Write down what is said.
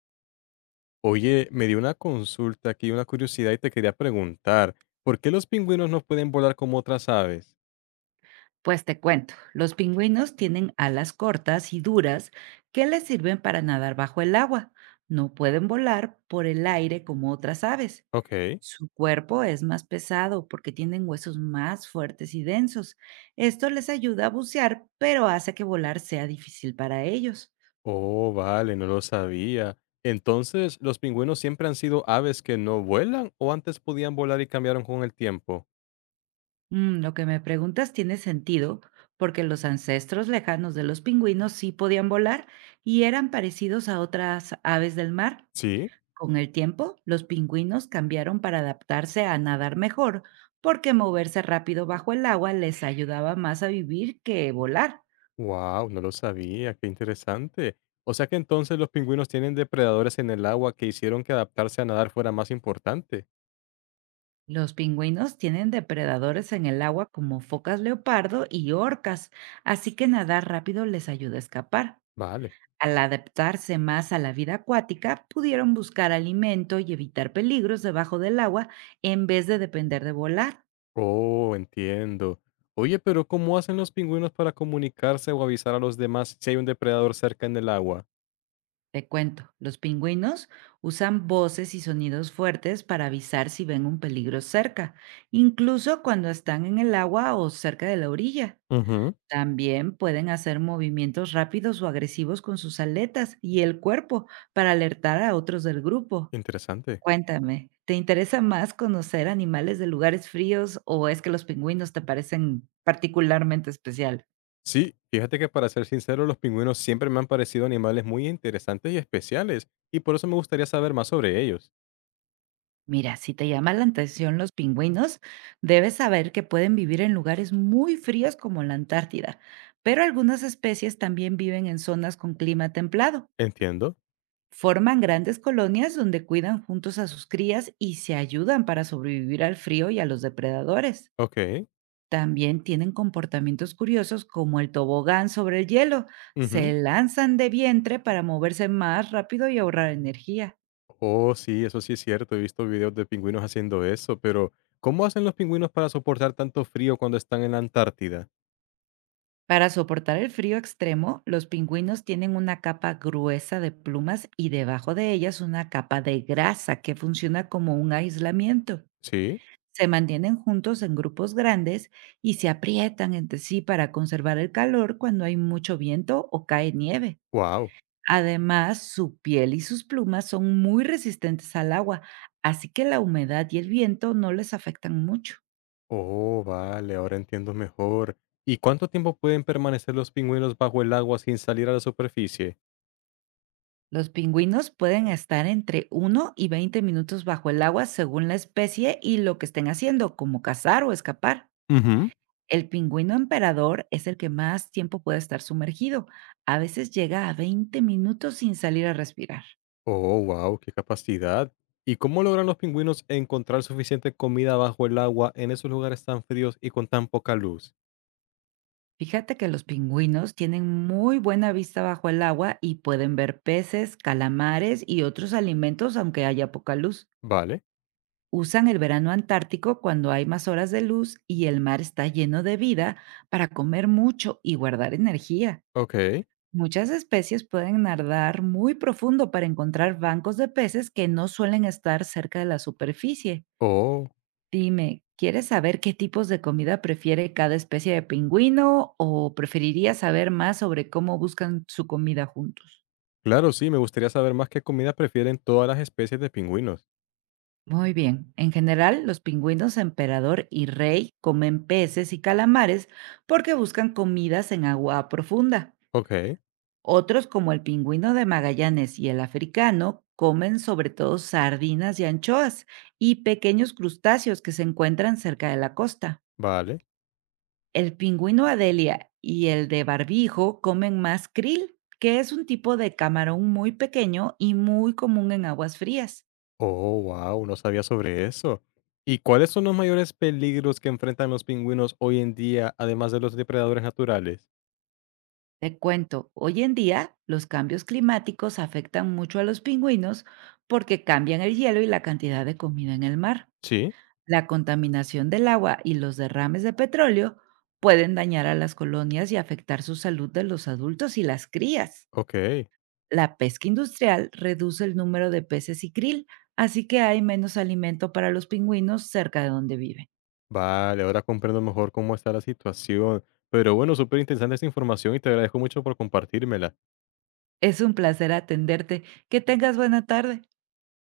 Oye, me dio una consulta aquí, una curiosidad y te quería preguntar, ¿por qué los pingüinos no pueden volar como otras aves? Pues te cuento, los pingüinos tienen alas cortas y duras que les sirven para nadar bajo el agua. No pueden volar por el aire como otras aves. Ok. Su cuerpo es más pesado porque tienen huesos más fuertes y densos. Esto les ayuda a bucear, pero hace que volar sea difícil para ellos. Oh, vale, no lo sabía. Entonces, ¿los pingüinos siempre han sido aves que no vuelan o antes podían volar y cambiaron con el tiempo? Lo que me preguntas tiene sentido porque los ancestros lejanos de los pingüinos sí podían volar y eran parecidos a otras aves del mar. Sí. Con el tiempo, los pingüinos cambiaron para adaptarse a nadar mejor, porque moverse rápido bajo el agua les ayudaba más a vivir que volar. Wow, no lo sabía, qué interesante. O sea que entonces los pingüinos tienen depredadores en el agua que hicieron que adaptarse a nadar fuera más importante. Los pingüinos tienen depredadores en el agua como focas leopardo y orcas, así que nadar rápido les ayuda a escapar. Vale. Al adaptarse más a la vida acuática, pudieron buscar alimento y evitar peligros debajo del agua en vez de depender de volar. Oh, entiendo. Oye, pero ¿cómo hacen los pingüinos para comunicarse o avisar a los demás si hay un depredador cerca en el agua? Te cuento, los pingüinos usan voces y sonidos fuertes para avisar si ven un peligro cerca, incluso cuando están en el agua o cerca de la orilla. Ujú. También pueden hacer movimientos rápidos o agresivos con sus aletas y el cuerpo para alertar a otros del grupo. Interesante. Cuéntame, ¿te interesa más conocer animales de lugares fríos o es que los pingüinos te parecen particularmente especiales? Sí, fíjate que para ser sincero, los pingüinos siempre me han parecido animales muy interesantes y especiales, y por eso me gustaría saber más sobre ellos. Mira, si te llama la atención los pingüinos, debes saber que pueden vivir en lugares muy fríos como la Antártida, pero algunas especies también viven en zonas con clima templado. Entiendo. Forman grandes colonias donde cuidan juntos a sus crías y se ayudan para sobrevivir al frío y a los depredadores. Ok. También tienen comportamientos curiosos como el tobogán sobre el hielo. Se Ujú. lanzan de vientre para moverse más rápido y ahorrar energía. Oh, sí, eso sí es cierto. He visto videos de pingüinos haciendo eso, pero ¿cómo hacen los pingüinos para soportar tanto frío cuando están en la Antártida? Para soportar el frío extremo, los pingüinos tienen una capa gruesa de plumas y debajo de ellas una capa de grasa que funciona como un aislamiento. Sí. Se mantienen juntos en grupos grandes y se aprietan entre sí para conservar el calor cuando hay mucho viento o cae nieve. Wow. Además, su piel y sus plumas son muy resistentes al agua, así que la humedad y el viento no les afectan mucho. Oh, vale, ahora entiendo mejor. ¿Y cuánto tiempo pueden permanecer los pingüinos bajo el agua sin salir a la superficie? Los pingüinos pueden estar entre 1 y 20 minutos bajo el agua según la especie y lo que estén haciendo, como cazar o escapar. Ujú. El pingüino emperador es el que más tiempo puede estar sumergido. A veces llega a 20 minutos sin salir a respirar. Oh, wow, qué capacidad. ¿Y cómo logran los pingüinos encontrar suficiente comida bajo el agua en esos lugares tan fríos y con tan poca luz? Fíjate que los pingüinos tienen muy buena vista bajo el agua y pueden ver peces, calamares y otros alimentos aunque haya poca luz. Vale, Usan el verano antártico cuando hay más horas de luz y el mar está lleno de vida para comer mucho y guardar energía. ok. Muchas especies pueden nadar muy profundo para encontrar bancos de peces que no suelen estar cerca de la superficie. Oh, Dime, ¿quieres saber qué tipos de comida prefiere cada especie de pingüino o preferirías saber más sobre cómo buscan su comida juntos? claro, sí, me gustaría saber más qué comida prefieren todas las especies de pingüinos. Muy bien. En general, los pingüinos emperador y rey comen peces y calamares porque buscan comidas en agua profunda. Ok, Otros, como el pingüino de Magallanes y el africano, comen sobre todo sardinas y anchoas y pequeños crustáceos que se encuentran cerca de la costa. vale. El pingüino Adelia y el de barbijo comen más krill, que es un tipo de camarón muy pequeño y muy común en aguas frías. Oh, wow, no sabía sobre eso. ¿Y cuáles son los mayores peligros que enfrentan los pingüinos hoy en día, además de los depredadores naturales? Te cuento, hoy en día los cambios climáticos afectan mucho a los pingüinos porque cambian el hielo y la cantidad de comida en el mar. Sí, La contaminación del agua y los derrames de petróleo pueden dañar a las colonias y afectar su salud de los adultos y las crías. ok. La pesca industrial reduce el número de peces y krill, así que hay menos alimento para los pingüinos cerca de donde viven. Vale, ahora comprendo mejor cómo está la situación. Pero bueno, súper interesante esta información y te agradezco mucho por compartírmela. Es un placer atenderte. Que tengas buena tarde.